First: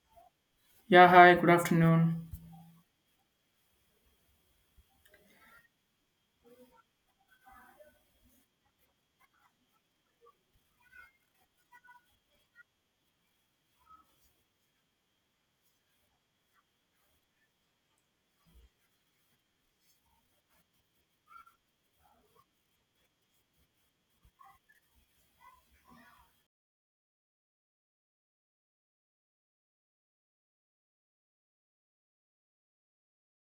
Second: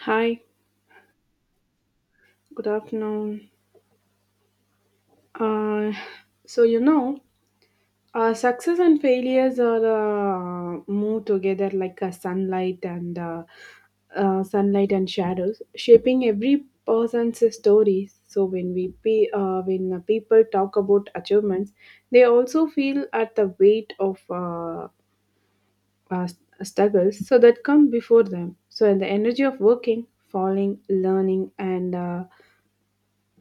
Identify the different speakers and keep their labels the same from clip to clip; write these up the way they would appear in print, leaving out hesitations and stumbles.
Speaker 1: Hi,
Speaker 2: Yeah, hi, good afternoon.
Speaker 1: good afternoon. Uh, so, you know, success and failures are move together like a sunlight and sunlight and shadows, shaping every person's story. So, when people talk about achievements, they also feel at the weight of uh, struggles so that come before them. So, and the energy of working, falling, learning, and uh,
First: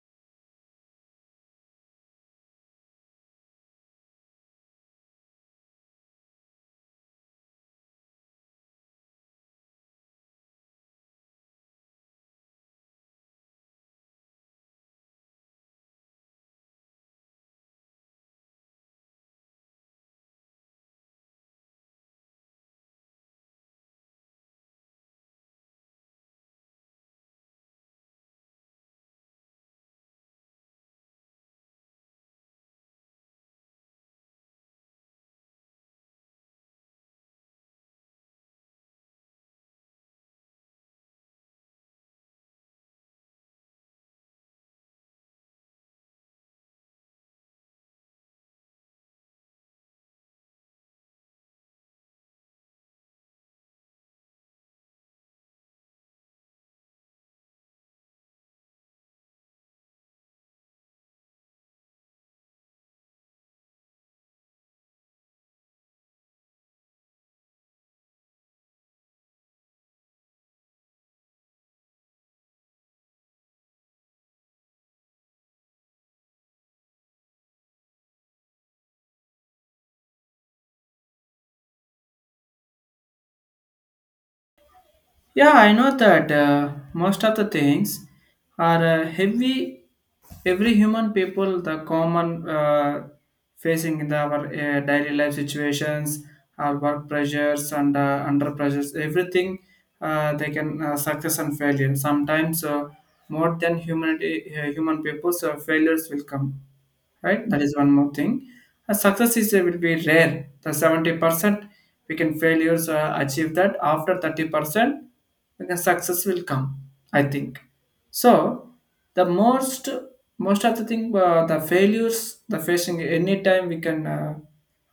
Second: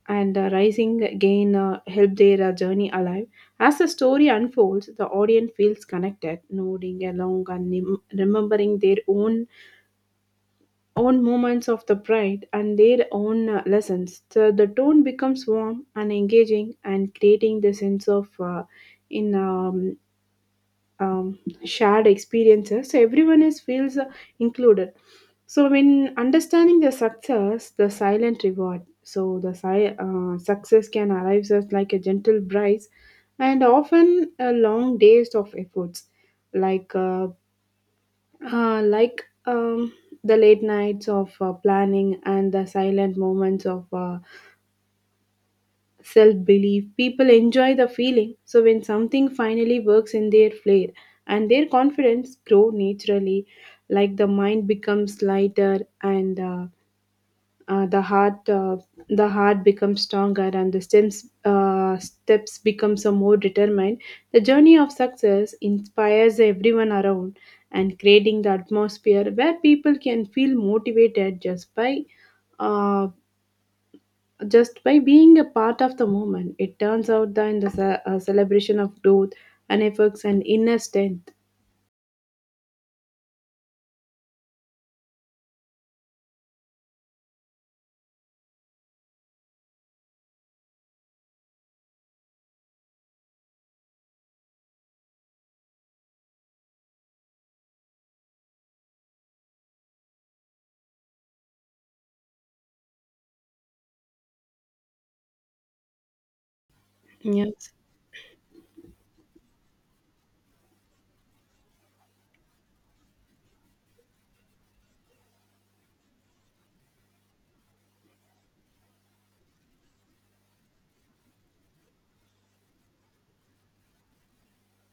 Speaker 1: and uh, rising again help their journey alive. As the story unfolds, the audience feels connected, nodding along and remembering their own moments of the pride and their own lessons. So the tone becomes warm and engaging, and creating the sense of in um, shared experiences so everyone is feels included so when understanding the success the silent reward so success can arrive as like a gentle prize and often a long days of efforts like uh, like the late nights of planning and the silent moments of self belief. People enjoy the feeling, so when something finally works in their flair and their confidence grow naturally, like the mind becomes lighter and uh, the heart uh, the heart becomes stronger and the steps becomes a more determined. The journey of success inspires everyone around and creating the atmosphere where people can feel motivated uh, just by being a part of the moment, it turns out that in the celebration of growth and efforts and inner strength.
Speaker 2: Yeah, I know that most of the things are heavy. Every human people, the common facing in our daily life situations, our work pressures and under pressures, everything they can success and failure. Sometimes more than humanity, human people, so failures will come, right? That
Speaker 1: Yes.
Speaker 2: is one more thing. A success is will be rare. The 70% we can failures achieve that after 30% the success will come. I think so. The most of the thing the failures the facing any time we can. Uh,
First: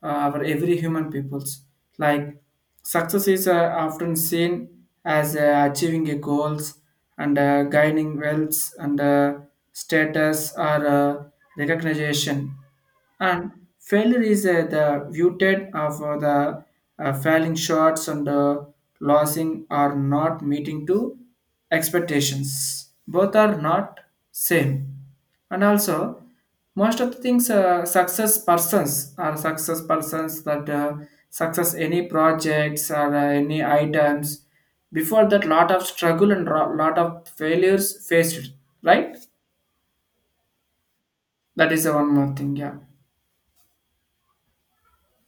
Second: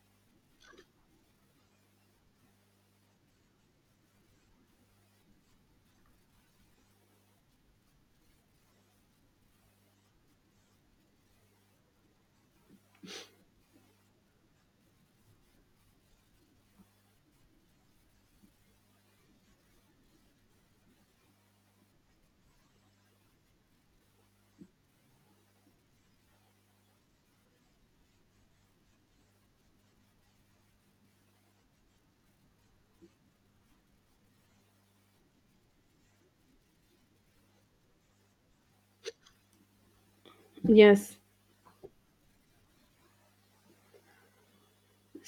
Speaker 2: uh, Our every human peoples. Like success is often seen as achieving a goals and gaining wealth and status or recognition, and failure is the viewed of the failing shots and losing or not meeting to expectations. Both are not same, and also most of the things success persons are success persons that success any projects or any items before that lot of struggle and lot of failures faced, right?
Speaker 1: Yes.
Speaker 2: That is the one more thing. Yeah,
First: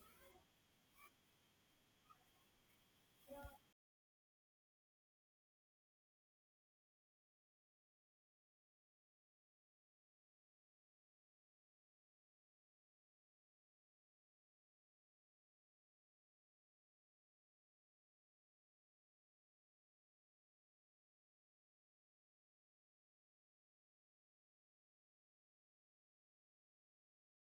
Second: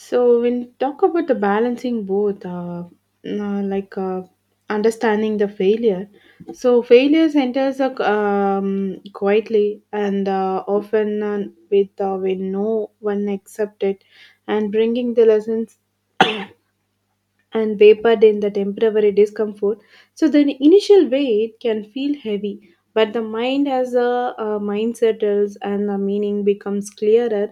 Speaker 1: So when you talk about the balancing both, uh, like uh, understanding the failure, so failures enters quietly and often with when no one accepted, and bringing the lessons and vapored in the temporary discomfort. So the initial weight can feel heavy, but the mind as a mind settles and the meaning becomes clearer,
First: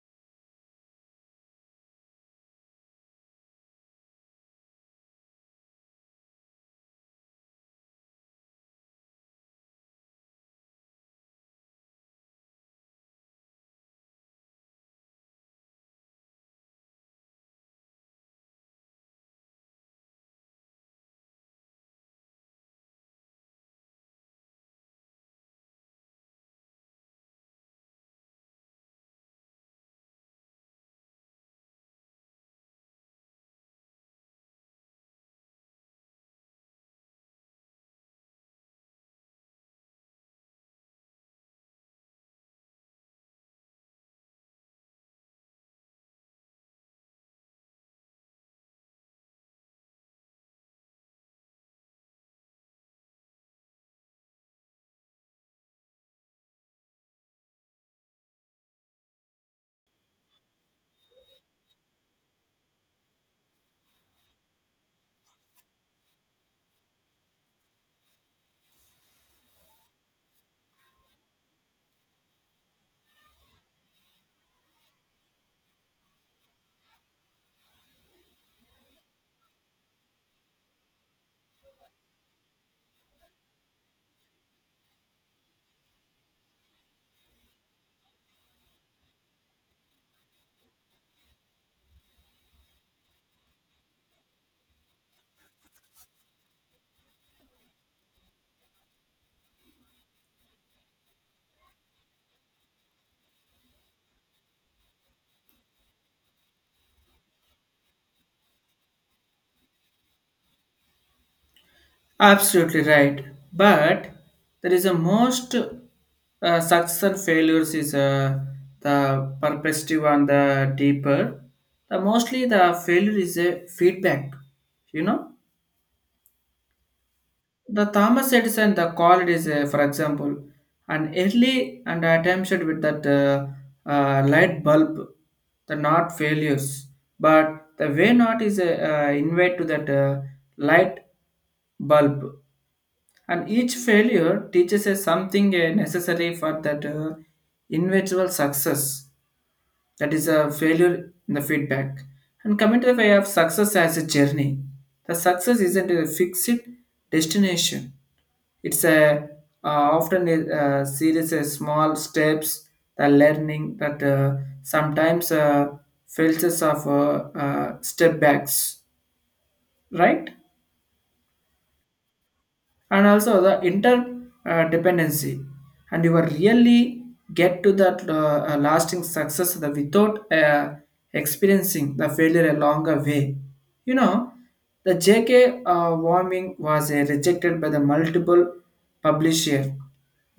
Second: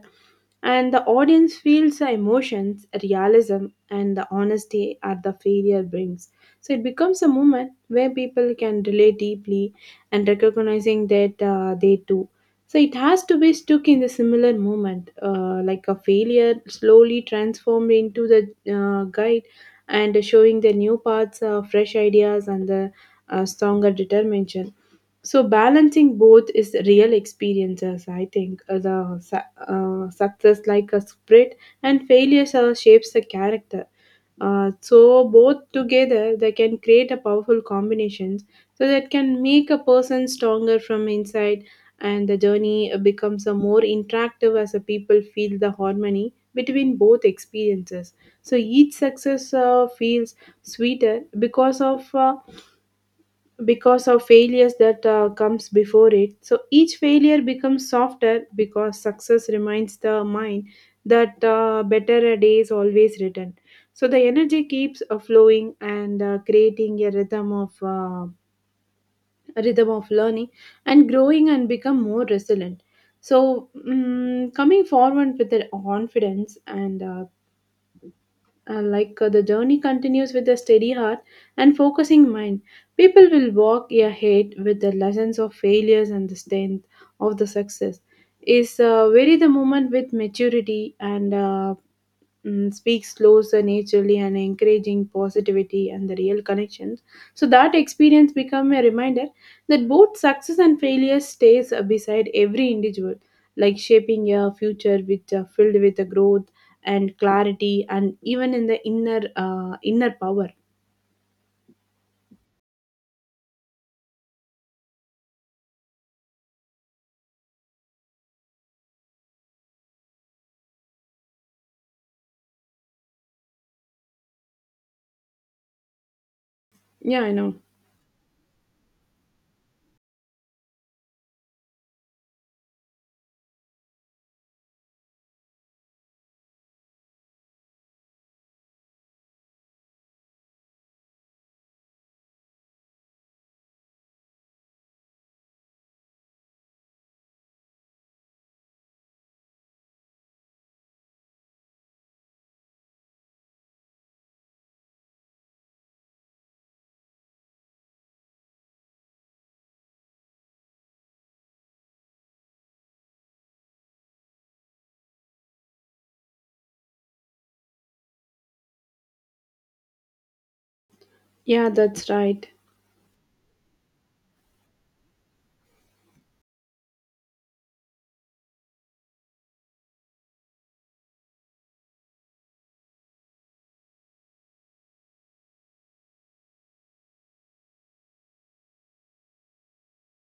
Speaker 1: and the audience feels the emotions, realism, and the honesty at the failure brings. So it becomes a moment where people can relate deeply and recognizing that they too. So it has to be stuck in the similar moment, like a failure slowly transformed into the guide and showing the new paths, fresh ideas, and the stronger determination. So balancing both is real experiences. I think success like a spread and failures shapes the character. So both together they can create a powerful combinations so that can make a person stronger from inside and the journey becomes a more interactive as the people feel the harmony between both experiences so each success feels sweeter because of failures that comes before it so each failure becomes softer because success reminds the mind that better a day is always written so the energy keeps flowing and creating a rhythm of learning and growing and become more resilient so coming forward with the confidence and the journey continues with a steady heart and focusing mind people will walk ahead with the lessons of failures and the strength of the success is vary the moment with maturity and speaks closer naturally and encouraging positivity and the real connections so that experience become a reminder that both success and failure stays beside every individual like shaping a future which filled with the growth and clarity and even in the inner power.
Speaker 2: absolutely right. But there is a most success and failures is the perspective and the deeper, the mostly the failure is a feedback you know
Speaker 1: Yeah, I know.
Speaker 2: The Thomas Edison, the call it is, for example, an early and attempted with that light bulb, the not failures, but the way not is a invite to that light bulb, and each failure teaches us something necessary for that individual success. That is a failure in the feedback, and coming to the way of success as a journey, the success isn't a fixed destination. It's a often a series of small steps, the learning that sometimes fails us of step backs, right?
Speaker 1: Yeah, that's right.
Speaker 2: And also the interdependency, and you will really get to that lasting success the, without experiencing the failure a longer way you know the jk warming was rejected by the multiple publisher.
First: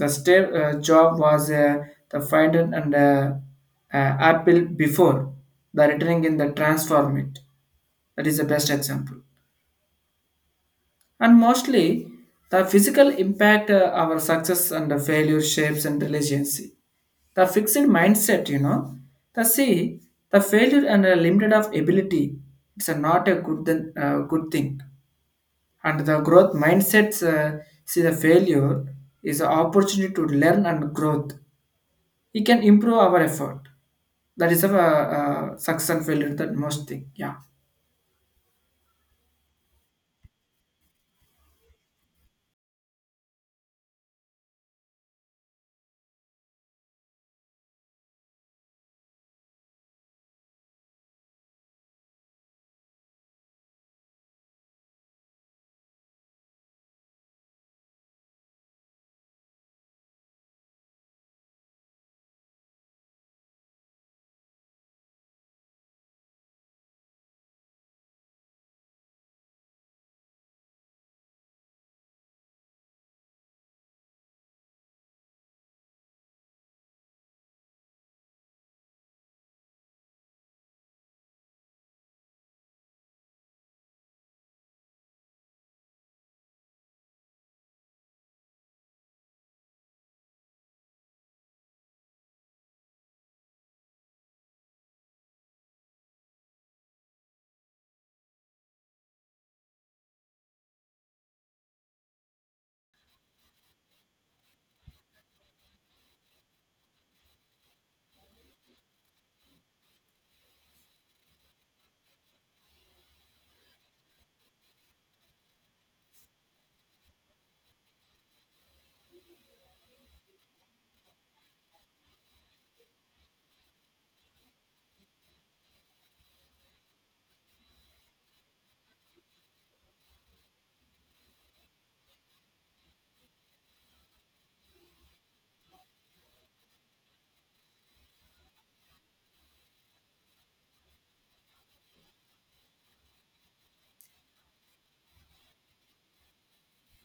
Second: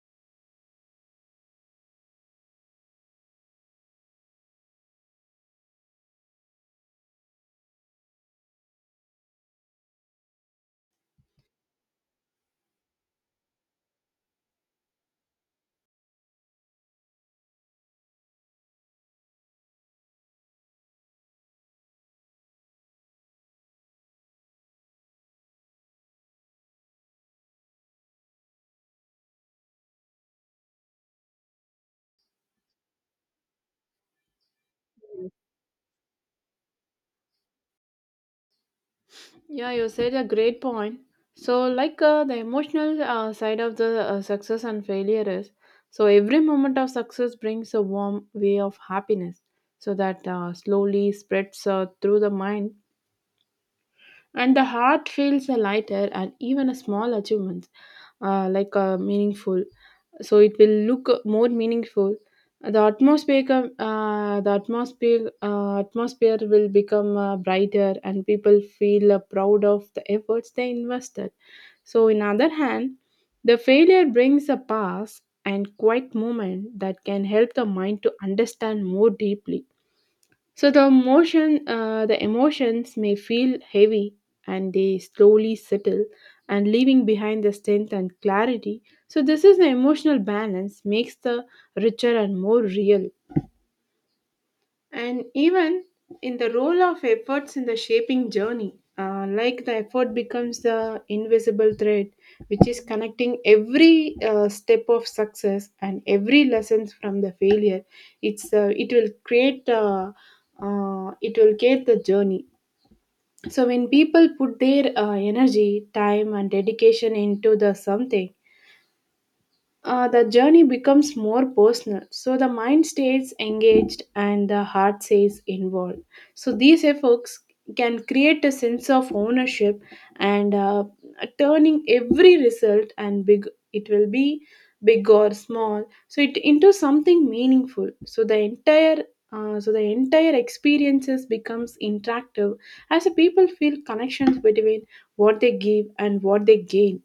Speaker 2: The step job was the finder and apple before the returning in the transform it. That is the best example. And mostly, the physical impact our success and the failure shapes and resiliency. The fixed mindset, the see the failure and the limited of ability. It's a not a good thing. And the growth mindsets see the failure is an opportunity to learn and growth. It can improve our effort. That is a success and failure that most thing. Yeah,
Speaker 1: Yeah, you said a great point. So, like the emotional side of the success and failure is, so every moment of success brings a warm way of happiness, so that slowly spreads through the mind, and the heart feels lighter, and even a small achievements, meaningful so it will look more meaningful. The atmosphere atmosphere will become brighter and people feel proud of the efforts they invested so in other hand the failure brings a pause and quiet moment that can help the mind to understand more deeply so the emotions may feel heavy, and they slowly settle, and leaving behind the strength and clarity. So this is the emotional balance makes the richer and more real and even in the role of efforts in the shaping journey like the effort becomes the invisible thread which is connecting every step of success and every lessons from the failure. it's uh, it will create uh, it will create the journey so when people put their energy time and dedication into the something, the journey becomes more personal. So the mind stays engaged and the heart stays involved. So these efforts can create a sense of ownership and turning every result and big it will be big or small so it into something meaningful so the entire experiences becomes interactive as the people feel connections between what they give and what they gain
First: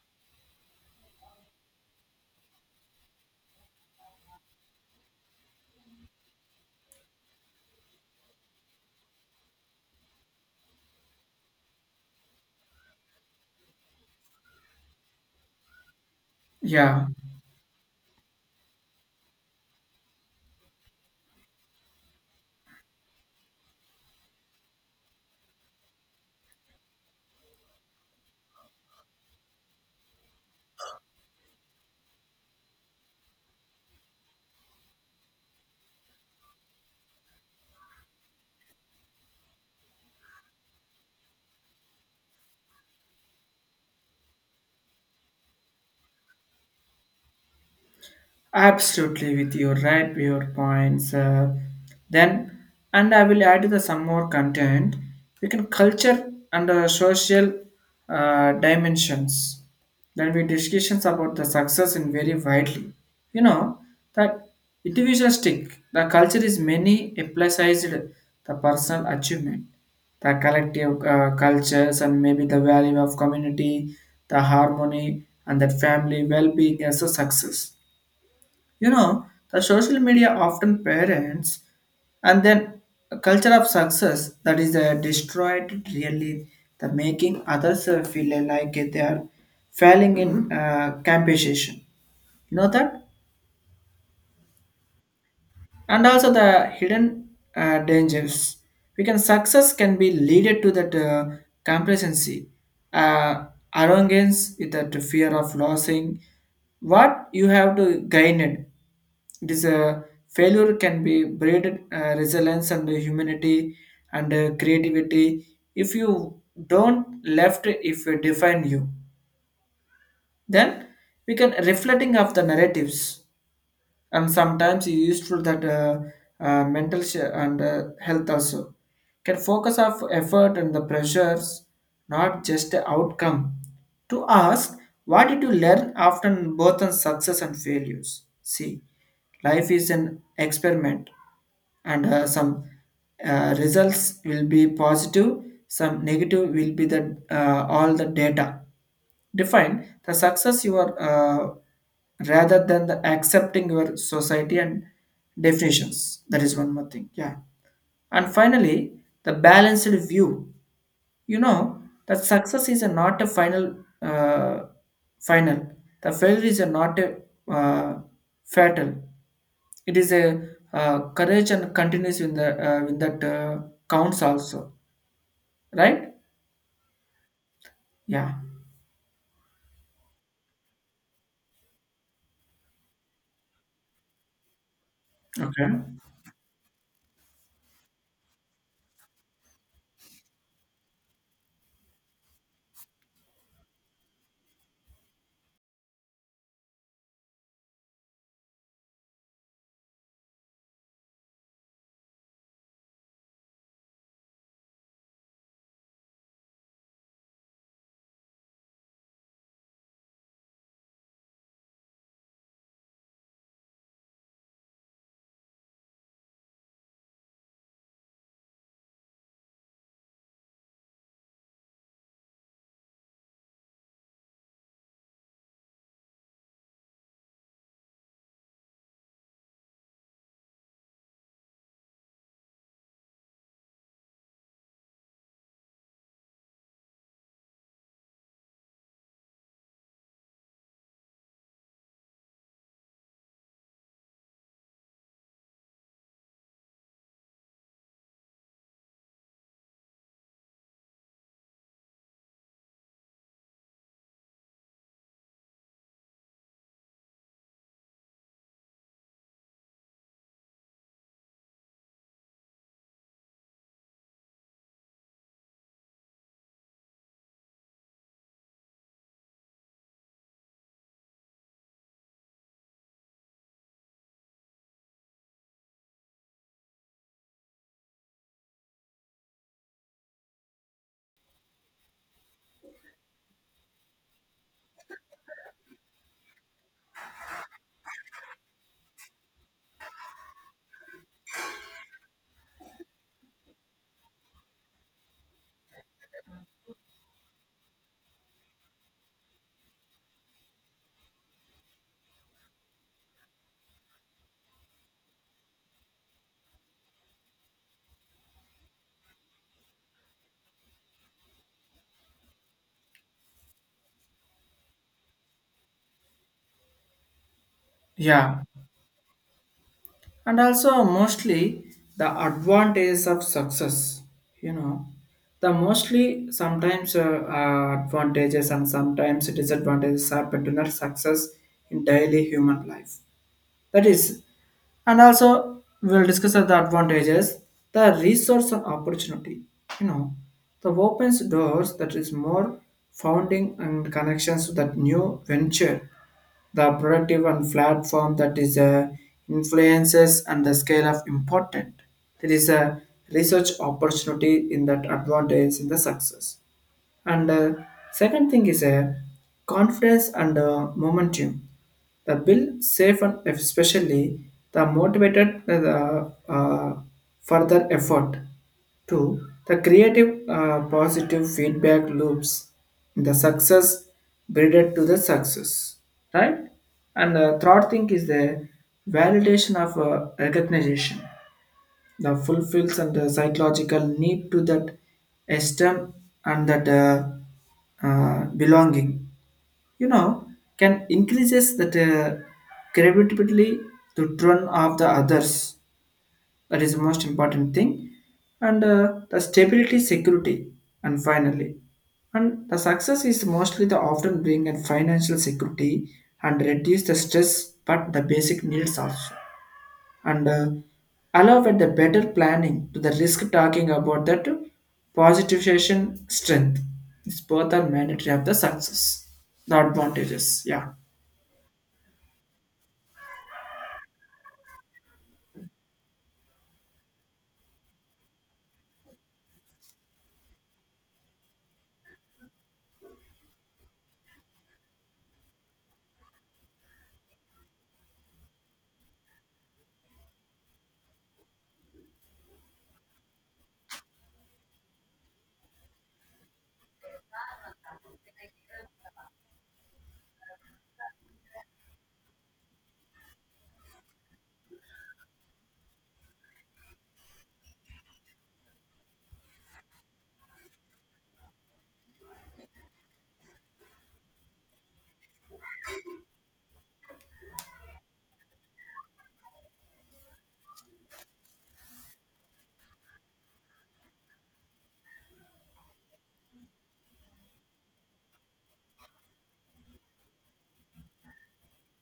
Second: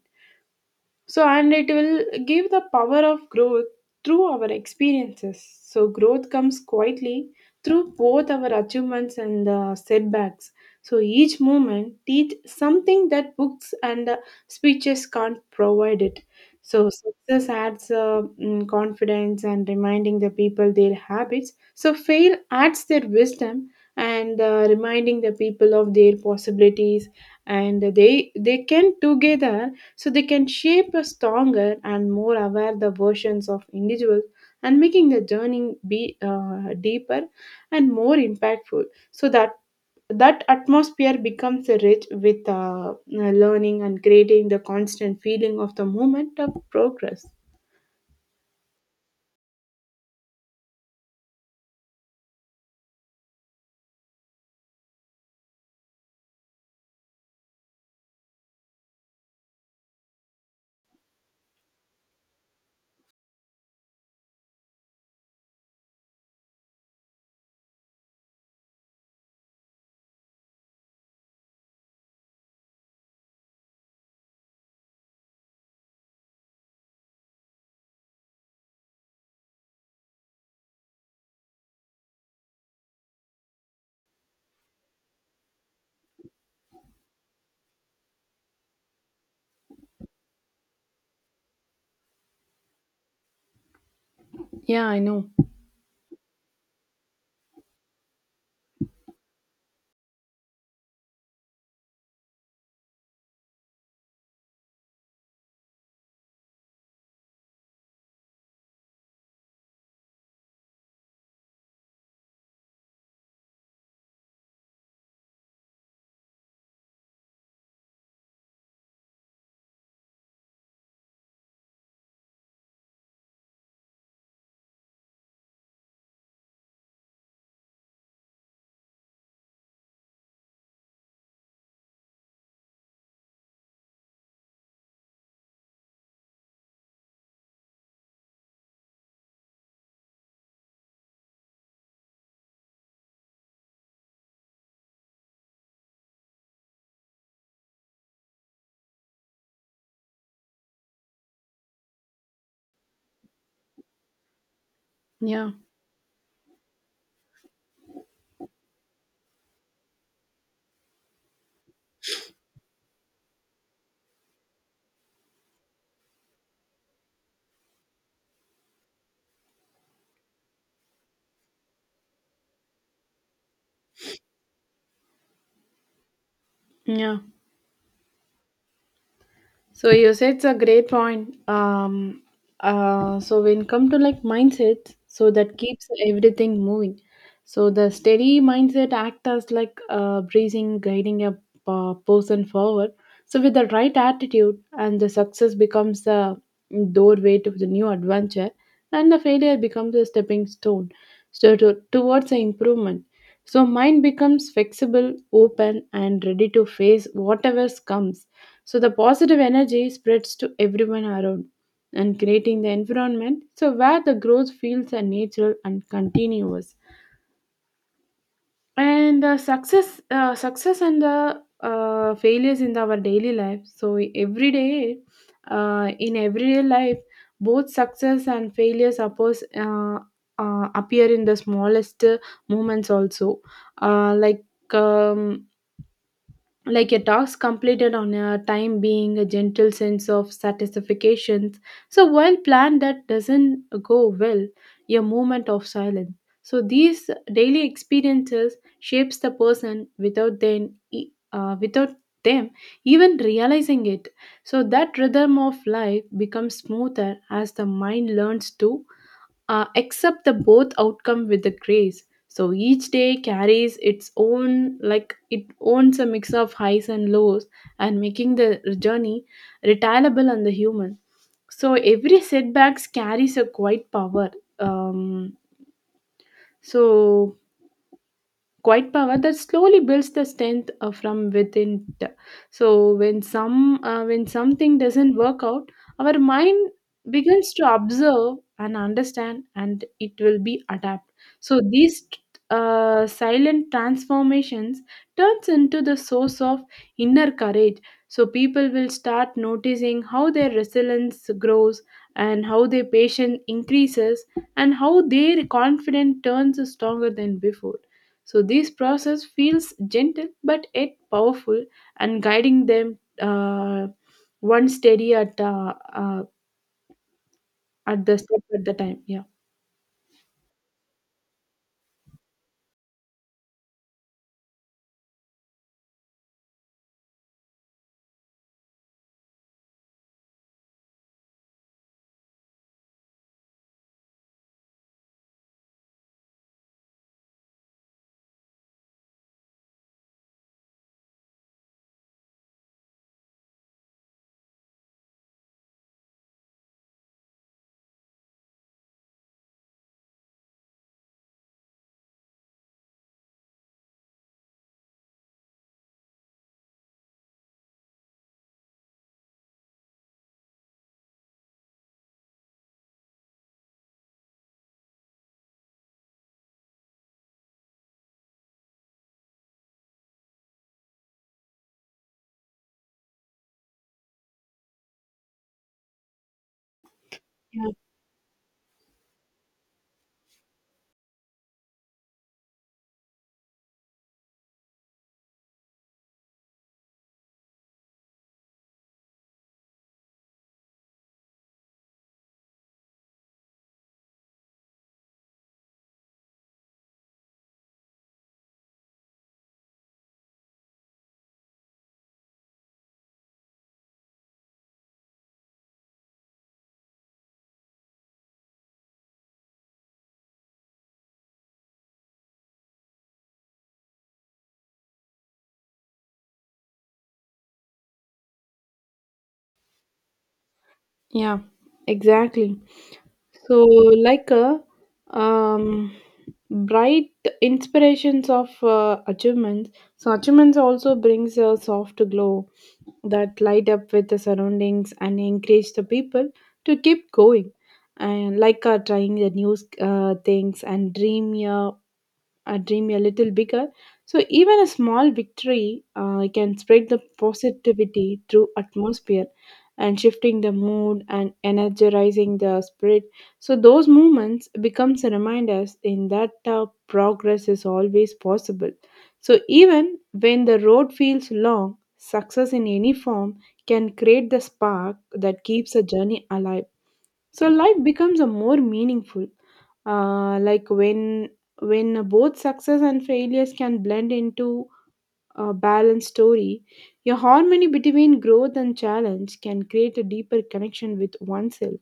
Speaker 1: so, and it will give the power of growth through our experiences. So, growth comes quietly through both our achievements and setbacks. So, each moment teach something that books and speeches can't provide it. So,
Speaker 2: yeah.
Speaker 1: success adds confidence and reminding the people their habits. So, fail adds their wisdom and reminding the people of their possibilities and they can together so they can shape a stronger and more aware the versions of individuals and making the journey be deeper and more impactful. So that atmosphere becomes rich with learning and creating the constant feeling of the moment of progress.
Speaker 2: Absolutely, with your right, your points. Then, and I will add the some more content. We can culture and social dimensions. Then we discussions about the success in very widely. You know that individualistic the culture is many emphasized the personal achievement, the collective cultures, and maybe the value of community, the harmony, and that family well-being as a success you know, the social media often parents and then a culture of success that is destroyed really, the making others feel like they are failing in competition. You know that?
Speaker 1: Yeah, I know.
Speaker 2: And also the hidden dangers we can success can be leaded to that complacency, uh, arrogance with that fear of losing what you have to gain it. It is a failure can be bred resilience and humanity and creativity if you don't left, if you define you, then we can reflecting of the narratives, and sometimes it's useful that mental and health also can focus of effort and the pressures, not just the outcome. To ask what did you learn after both on success and failures. See, life is an experiment, and some results will be positive, some negative will be the all the data. Define the success you are rather than the accepting your society and
Speaker 1: Yeah,
Speaker 2: definitions. That is one more thing. Yeah. And finally, the balanced view. You know that success is a not a final, uh, final. The failure is a not a uh, fatal. It is a courage and continues in the in that counts also, right?
Speaker 1: yeah.
Speaker 2: Yeah.
Speaker 1: So you said it's a great point. So when come to like mindset, so that
Speaker 2: Okay.
Speaker 1: keeps everything moving. So the steady mindset act as like breathing, guiding a person forward. So with the right attitude, and the success becomes the doorway to the new adventure, and the failure becomes a stepping stone so towards the improvement. So mind becomes flexible, open, and ready to face whatever comes so the positive energy spreads to everyone around and creating the environment so where the growth feels are natural and continuous. And the success, success and the failures in our daily life. So every day, in everyday life, both success and failures appear in the smallest moments also. Uh, like um, like a task completed on a time being a gentle sense of satisfaction so while plan that doesn't go well a moment of silence so these daily experiences shapes the person without then e- without them even realizing it so that rhythm of life becomes smoother as the mind learns to accept the both outcome with the grace so each day carries its own like it owns a mix of highs and lows and making the journey retailable and the human so every setbacks carries a quite power um, so quiet power that slowly builds the strength from within so when something doesn't work out our mind begins to observe and understand and it will be adapt so these silent transformations turns into the source of inner courage so people will start noticing how their resilience grows and how their patience increases and how their confidence turns stronger than before so this process feels gentle but yet powerful and guiding them one steady at the
Speaker 2: Yeah.
Speaker 1: step at the time. Yeah.
Speaker 2: And also mostly the advantages of success you know the mostly sometimes advantages and sometimes disadvantages happen to not success in daily human life. That is, and also we'll discuss the advantages, the resource and opportunity. You know, the opens doors that is more founding and connections to that new venture, the productive and platform that is influences and the scale of important. There is a research opportunity in that advantage in the success. And second thing is a confidence and momentum. The bill safe and especially the motivated further effort. Two, the creative positive feedback loops. The success breeded to the success, right? And the third thing is the validation of recognition, the fulfills and the psychological need to that esteem and that belonging you know can increases that credibility to turn off the others. That is the most important thing. And the stability security. And finally, and the success is mostly the often bring and financial security and reduce the stress but the basic needs also, and allow with the better planning to the risk talking about that positivization strength. It's both are mandatory of the success, the advantages. Yeah,
Speaker 1: Yeah, exactly. So, like a um, bright inspirations of achievements. So, achievements also brings a soft glow that light up with the surroundings and encourage the people to keep going. And like trying the new things and dream a dream a little bigger. So even a small victory can spread the positivity through atmosphere and shifting the mood and energizing the spirit. So those movements becomes a reminders in that progress is always possible. So even when the road feels long, success in any form can create the spark that keeps a journey alive so life becomes a more meaningful like when both success and failures can blend into a balanced story your harmony between growth and challenge can create a deeper connection with oneself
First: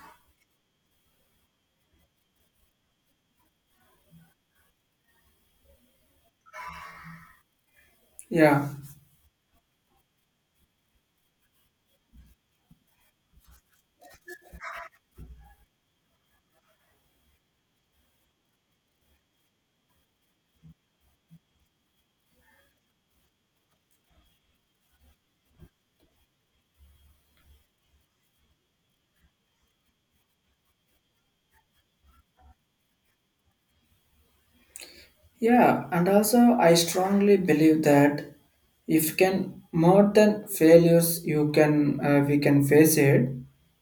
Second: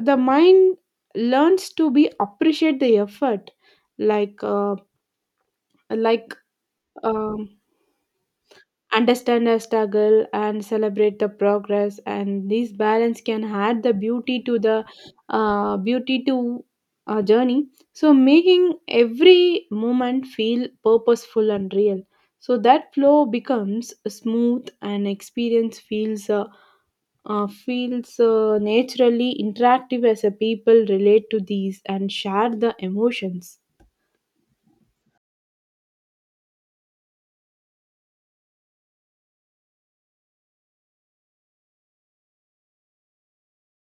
Speaker 1: the mind learns to be appreciate the effort like uh, like um,
Speaker 2: yeah.
Speaker 1: understand our struggle and celebrate the progress and this balance can add the beauty to our journey so making every moment feel purposeful and real so that flow becomes smooth and experience feels naturally interactive as a people relate to these and share the emotions.
Speaker 2: Yeah, and also I strongly believe that if can more than failures you can we can face it,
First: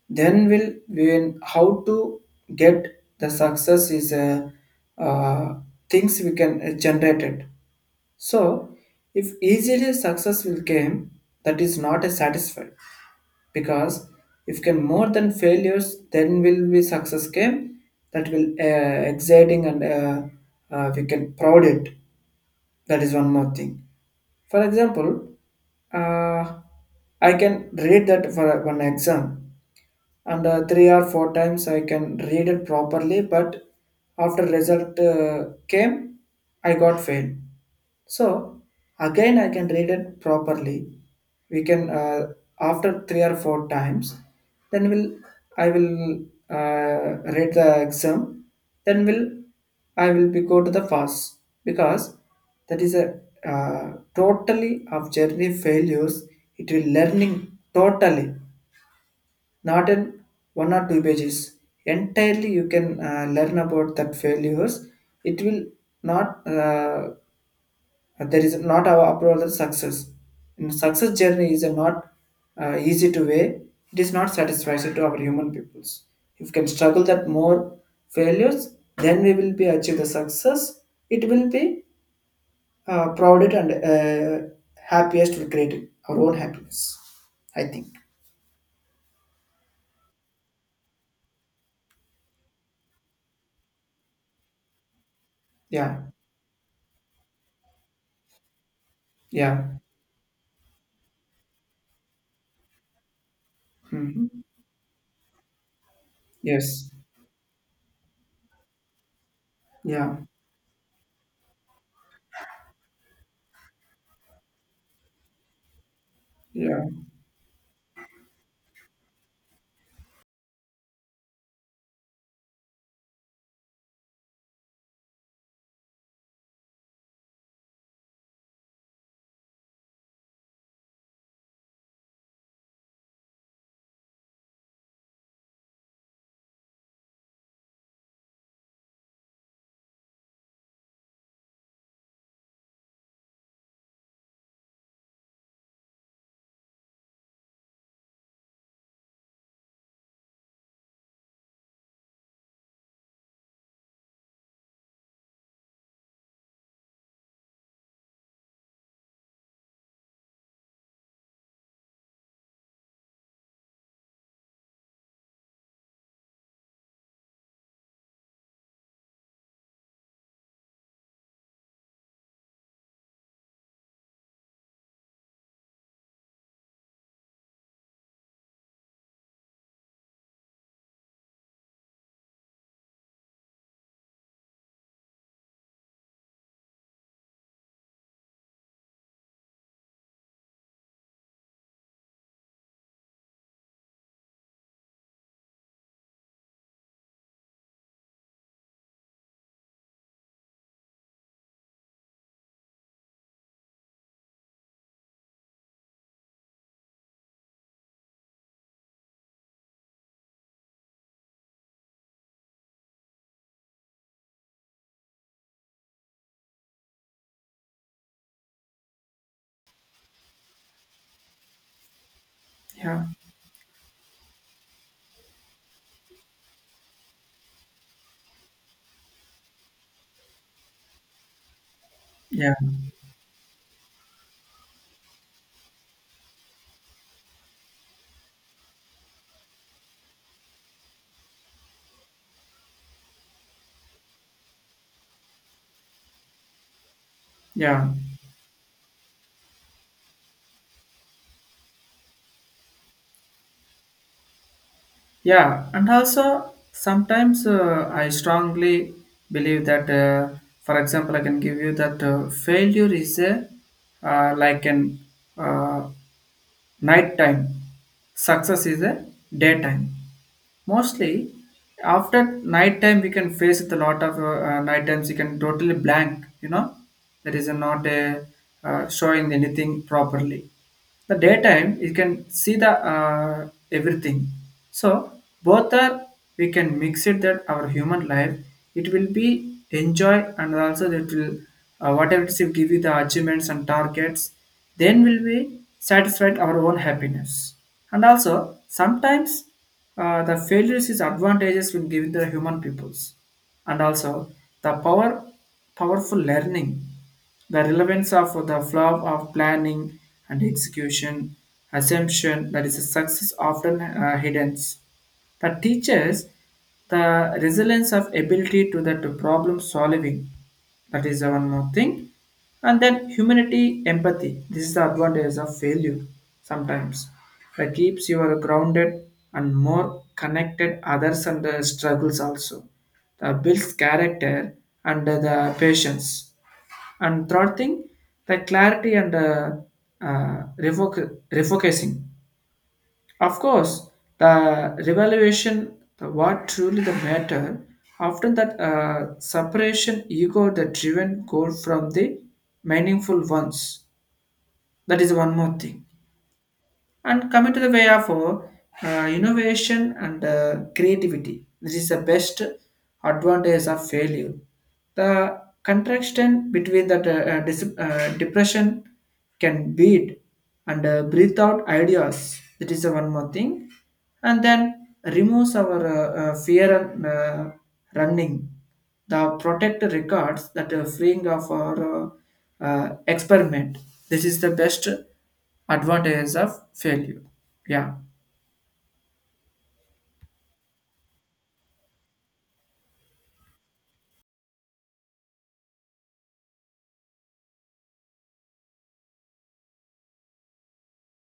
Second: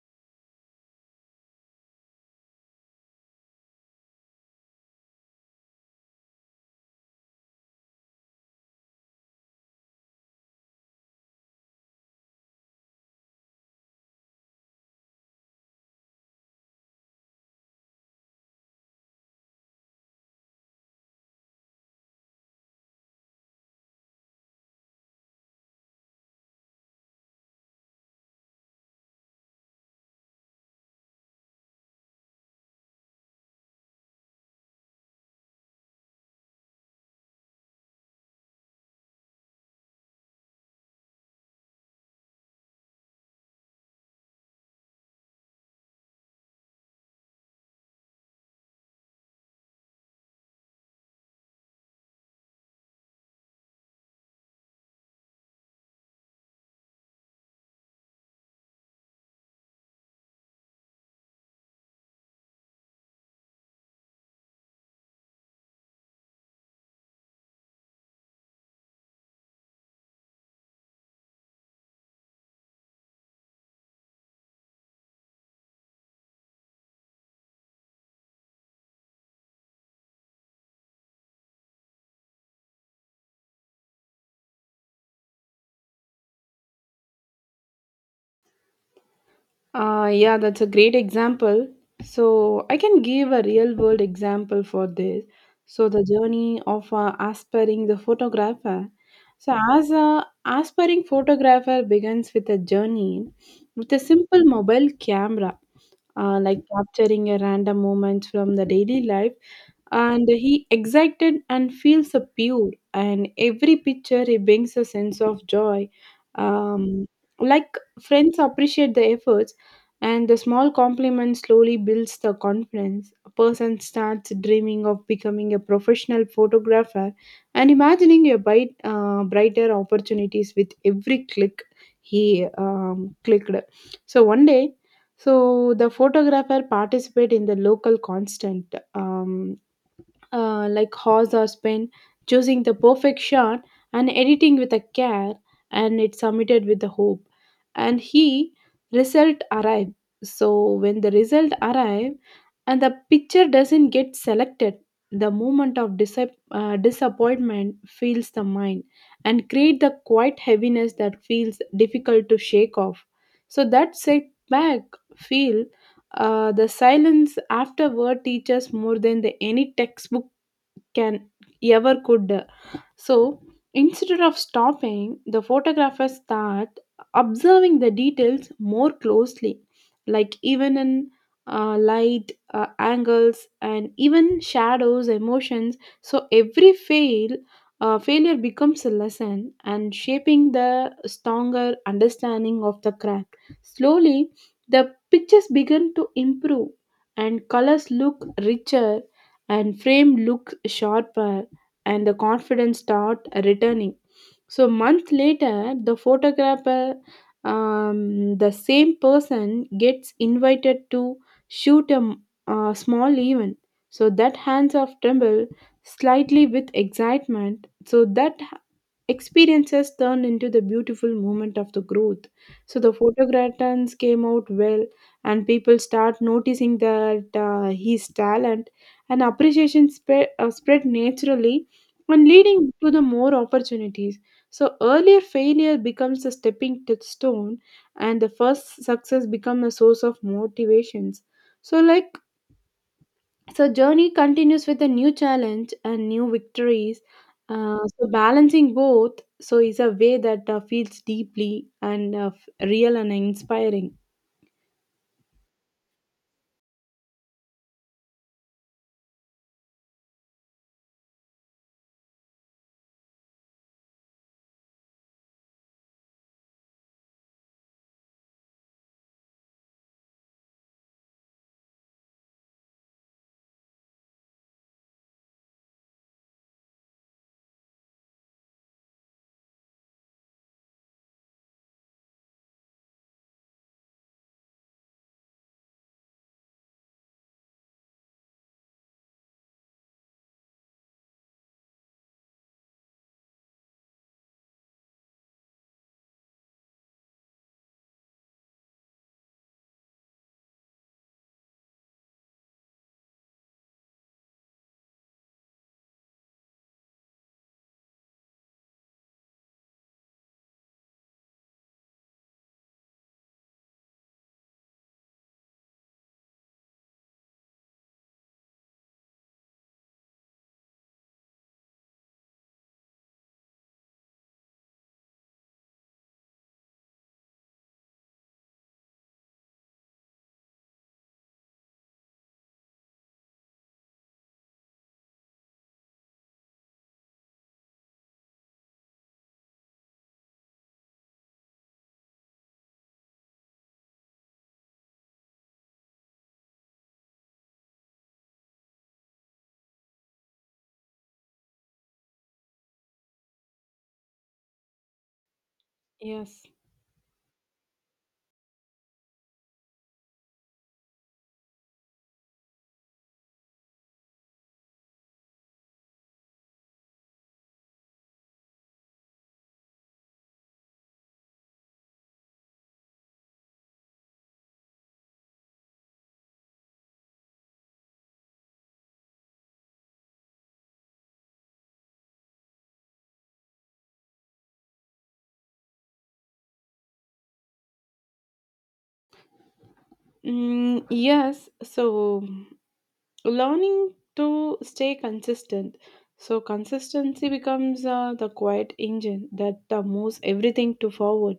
Speaker 2: then will when how to get the success is uh, things we can generate it. So if easily success will came, that is not a satisfied because if can more than failures then will be success game that will exciting and we can proud it. That is one more thing. For example, uh, I can read that for one exam, and three or four times I can read it properly. But after result came, I got fail. So again, I can read it properly. We can after three or four times, then will I will uh, read the exam. Then will I will be go to the pass because that is a totally of journey failures. It will learning totally, not in one or two pages. Entirely, you can learn about that failures. It will not. There is not our approval of success. And success journey is not easy to weigh. It is not satisfactory to our human peoples. If we can struggle that more failures, then we will be achieve the success. It will be prouded and happiest we create our own happiness. I think.
Speaker 1: Yeah, that's a great example. So, I can give a real world example for this. So, the
Speaker 2: Yeah.
Speaker 1: journey of aspiring the photographer. So,
Speaker 2: Yeah.
Speaker 1: as a aspiring photographer begins with a journey with a
Speaker 2: Mhm.
Speaker 1: simple mobile camera, like
Speaker 2: Yes.
Speaker 1: capturing a random moment from the daily life
Speaker 2: Yeah.
Speaker 1: and he excited and feels a pure and every picture he brings a sense of joy
Speaker 2: Yeah.
Speaker 1: um, like friends appreciate the efforts and the small compliment slowly builds the confidence a person starts dreaming of becoming a professional photographer and imagining a bright, brighter opportunities with every click he clicked so one day so the photographer participate in the local constant, like horse or spin, choosing the perfect shot and editing with a care, and it's submitted with the hope. And he result arrive. So when the result arrive and the picture doesn't get selected, the moment of disappointment fills the mind and create the quiet heaviness that feels difficult to shake off. So that setback feel, the silence afterward teaches more than the any textbook can ever could so instead of stopping, the photographer start observing the details more closely, like even in light, angles, and even shadows, emotions. So every failure becomes a lesson and shaping the stronger understanding of the craft. Slowly, the pictures begin to improve, and colors look richer, and frame look sharper and the confidence start returning so month later the photographer the same person gets invited to shoot a small event so that hands of tremble slightly with excitement so that experiences turned into the beautiful moment of the growth. So the
Speaker 2: Yeah.
Speaker 1: photographs came out well, and people start noticing that his talent and appreciation spread naturally and
Speaker 2: Yeah.
Speaker 1: leading to the more opportunities. So earlier failure becomes a stone, and the first success becomes a source of motivations. So like so journey continues with a new challenge and new victories.
Speaker 2: Yeah.
Speaker 1: So balancing both so is a way that feels deeply and real and inspiring.
Speaker 2: Yeah. And also, sometimes I strongly believe that, for example, I can give you that failure is a like an uh, nighttime, success is a daytime. Mostly after night time we can face with a lot of night times you can totally blank. You know there is a not a showing anything properly. The daytime you can see the everything. So both are we can mix it that our human life, it will be enjoy and also it will whatever it is will give you the achievements and targets. Then will we satisfied our own happiness. And also sometimes the failures is advantages will give the human peoples. And also the powerful learning, the relevance of the flow of planning and execution assumption that is a success often hidden that teaches the resilience of ability to that problem solving. That is one more thing. And then humanity empathy, this is the advantage of failure sometimes that keeps you are grounded and more connected others and the struggles also that builds character and the patience. And third thing, the clarity and uh, refocusing. Of course, the revaluation, the what truly the matter, often that separation ego the driven goal from the meaningful ones. That is one more thing.
Speaker 1: Yes.
Speaker 2: And coming to the way of innovation and creativity, this is the best advantage of failure. The contraction between that depression can beat and breathe out ideas. That is the one more thing, and then removes our fear and running. The protect records that are freeing of our experiment. This is the best advantages of failure. Yeah,
Speaker 1: Mm, yes. So learning to stay consistent so consistency becomes the quiet engine that moves everything to forward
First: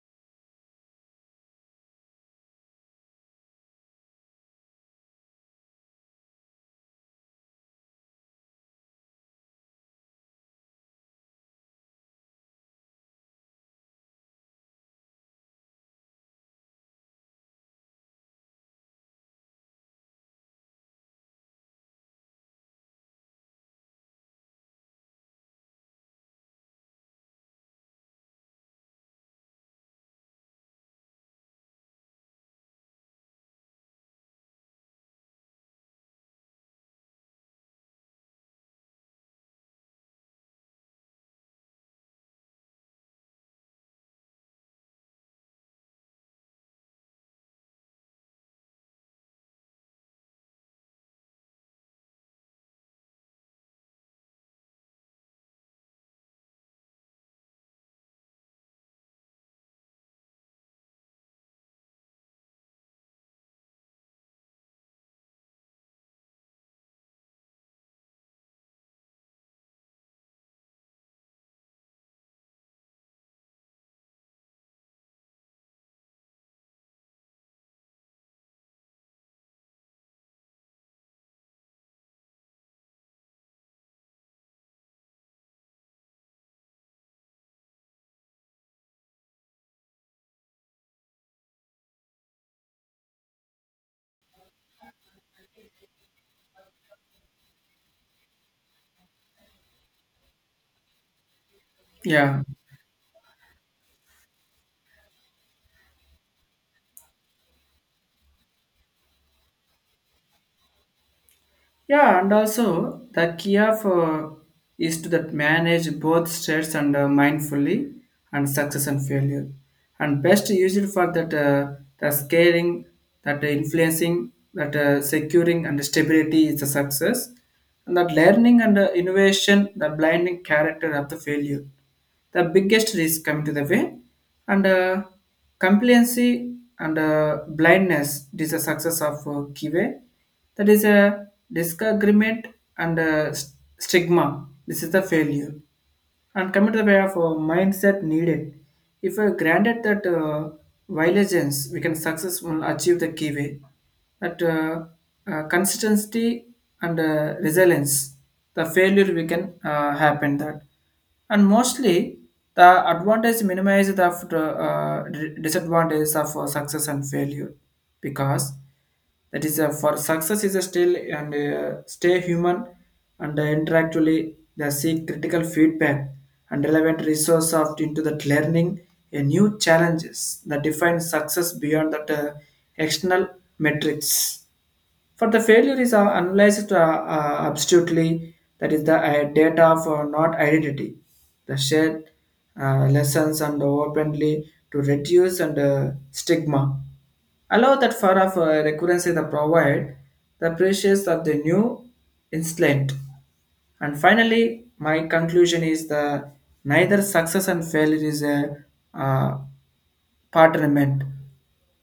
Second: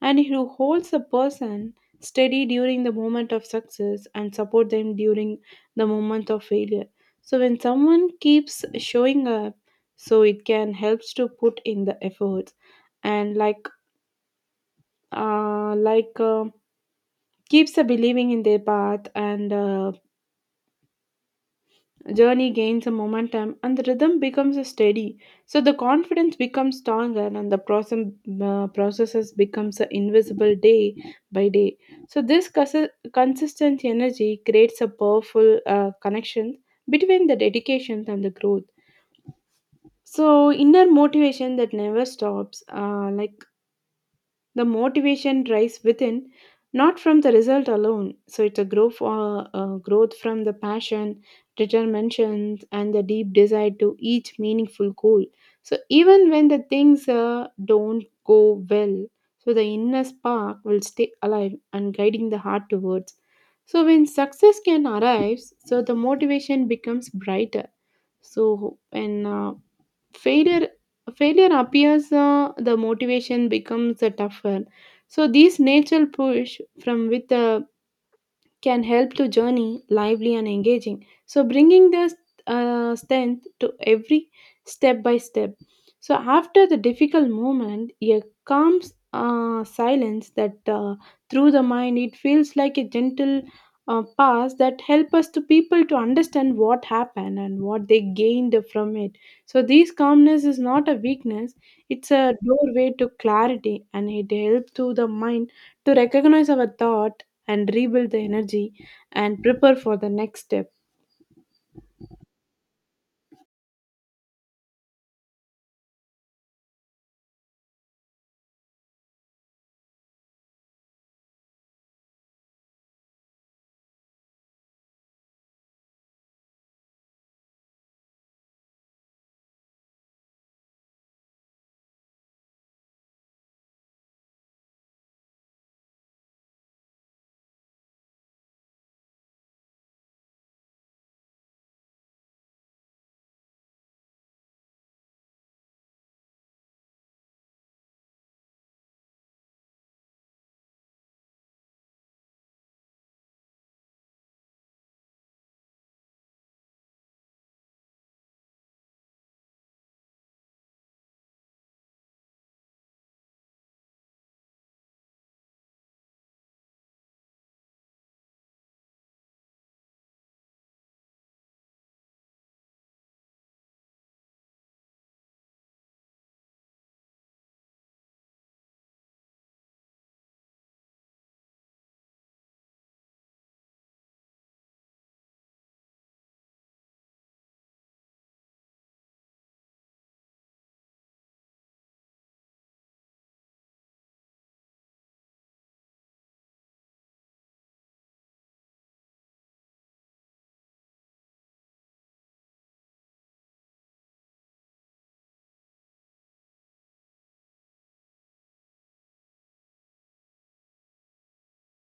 Speaker 1: and who holds a person steady during the moment of success and support them during the moment of failure so when someone keeps showing up so it can helps to put in the efforts and like keeps believing in their path and journey gains a momentum and the rhythm becomes a steady so the confidence becomes stronger and the process processes becomes a invisible day by day so this consistent energy creates a powerful connection between the dedication and the growth so inner motivation that never stops like the motivation drives within, not from the result alone. So it's a growth from the passion, determination, and the deep desire to each meaningful goal. So even when the things don't go well, so the inner spark will stay alive and guiding the heart towards. So when success can arrives, so the motivation becomes brighter. So when failure failure appears, the motivation becomes tougher. So, this natural push from with the can help to journey lively and engaging. So bringing this strength to every step by step. So after the difficult moment, a calm silence that through the mind it feels like a gentle pass that help us to people to understand what happened and what they gained from it. So this calmness is not a weakness; it's a
Speaker 2: yeah.
Speaker 1: doorway to clarity, and it helps to the mind to recognize our thought and rebuild the energy and prepare for the next step.
Speaker 2: Yeah, and also the key of is to that manage both states and mindfully, and success and failure, and best used for that the scaling, that influencing, that securing and stability is the success, and that learning and innovation, the blinding character of the failure, the biggest risk coming to the way. And compliancy and blindness, it is a success of kiwe. That is a disagreement and stigma. This is the failure. And coming to the way of mindset needed. If we granted that violence, we can successfully achieve the key way. That consistency and resilience, the failure we can happen that. And mostly the advantage minimizes the disadvantages of success and failure because that is for success is a still and stay human and interactually they seek critical feedback and relevant resource of into that learning a new challenges that define success beyond that external metrics. For the failure is analyzed absolutely, that is the data for not identity, the shared lessons and openly to reduce and stigma. Allow that for of recurrence is the provide the precious of the new instant. And finally, my conclusion is the neither success and failure is a uh, partnerment,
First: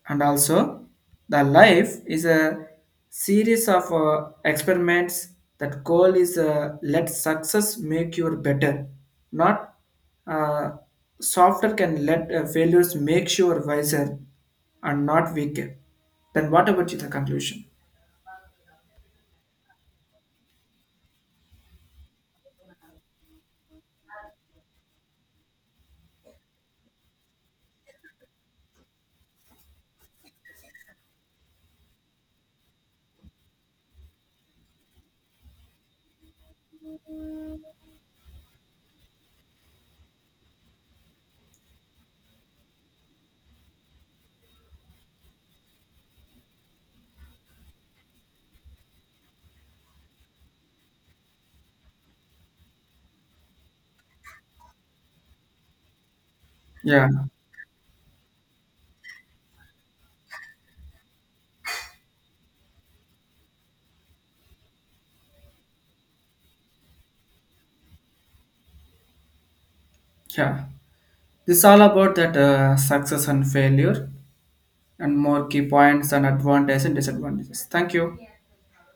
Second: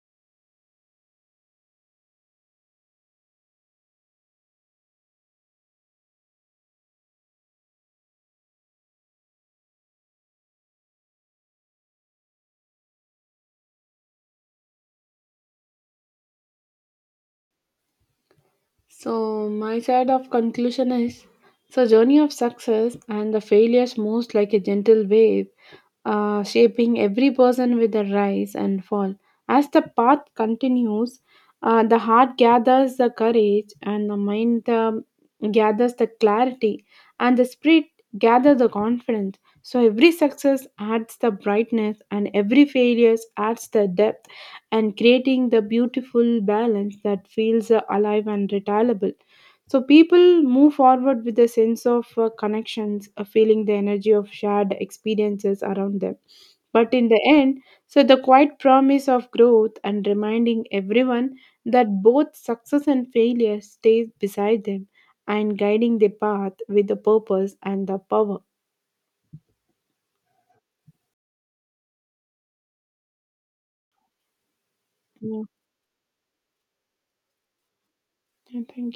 Speaker 2: and also the life is a series of experiments. That goal is let success make you better, not uh, softer, can let failures make you wiser and not weaker. Then what about you, the conclusion?
Speaker 1: So, my side of conclusion is so journey of success and the failures moves like a gentle wave, shaping every person with a rise and fall. As the path continues, the heart gathers the courage, and the mind, gathers the clarity, and the spirit gathers the confidence. So every success adds the brightness, and every failure adds the depth and creating the beautiful balance that feels alive and retailable. So people move forward with a sense of connections, feeling the energy of shared experiences around them. But
Speaker 2: Yeah.
Speaker 1: in the end, so the quiet promise of growth and reminding everyone that both success and failure stays beside them and guiding the path with the purpose and the power.
Speaker 2: Yeah, this is all about that success and failure and
Speaker 1: Yeah,
Speaker 2: more key points and advantages and disadvantages. Thank you.
Speaker 1: and thank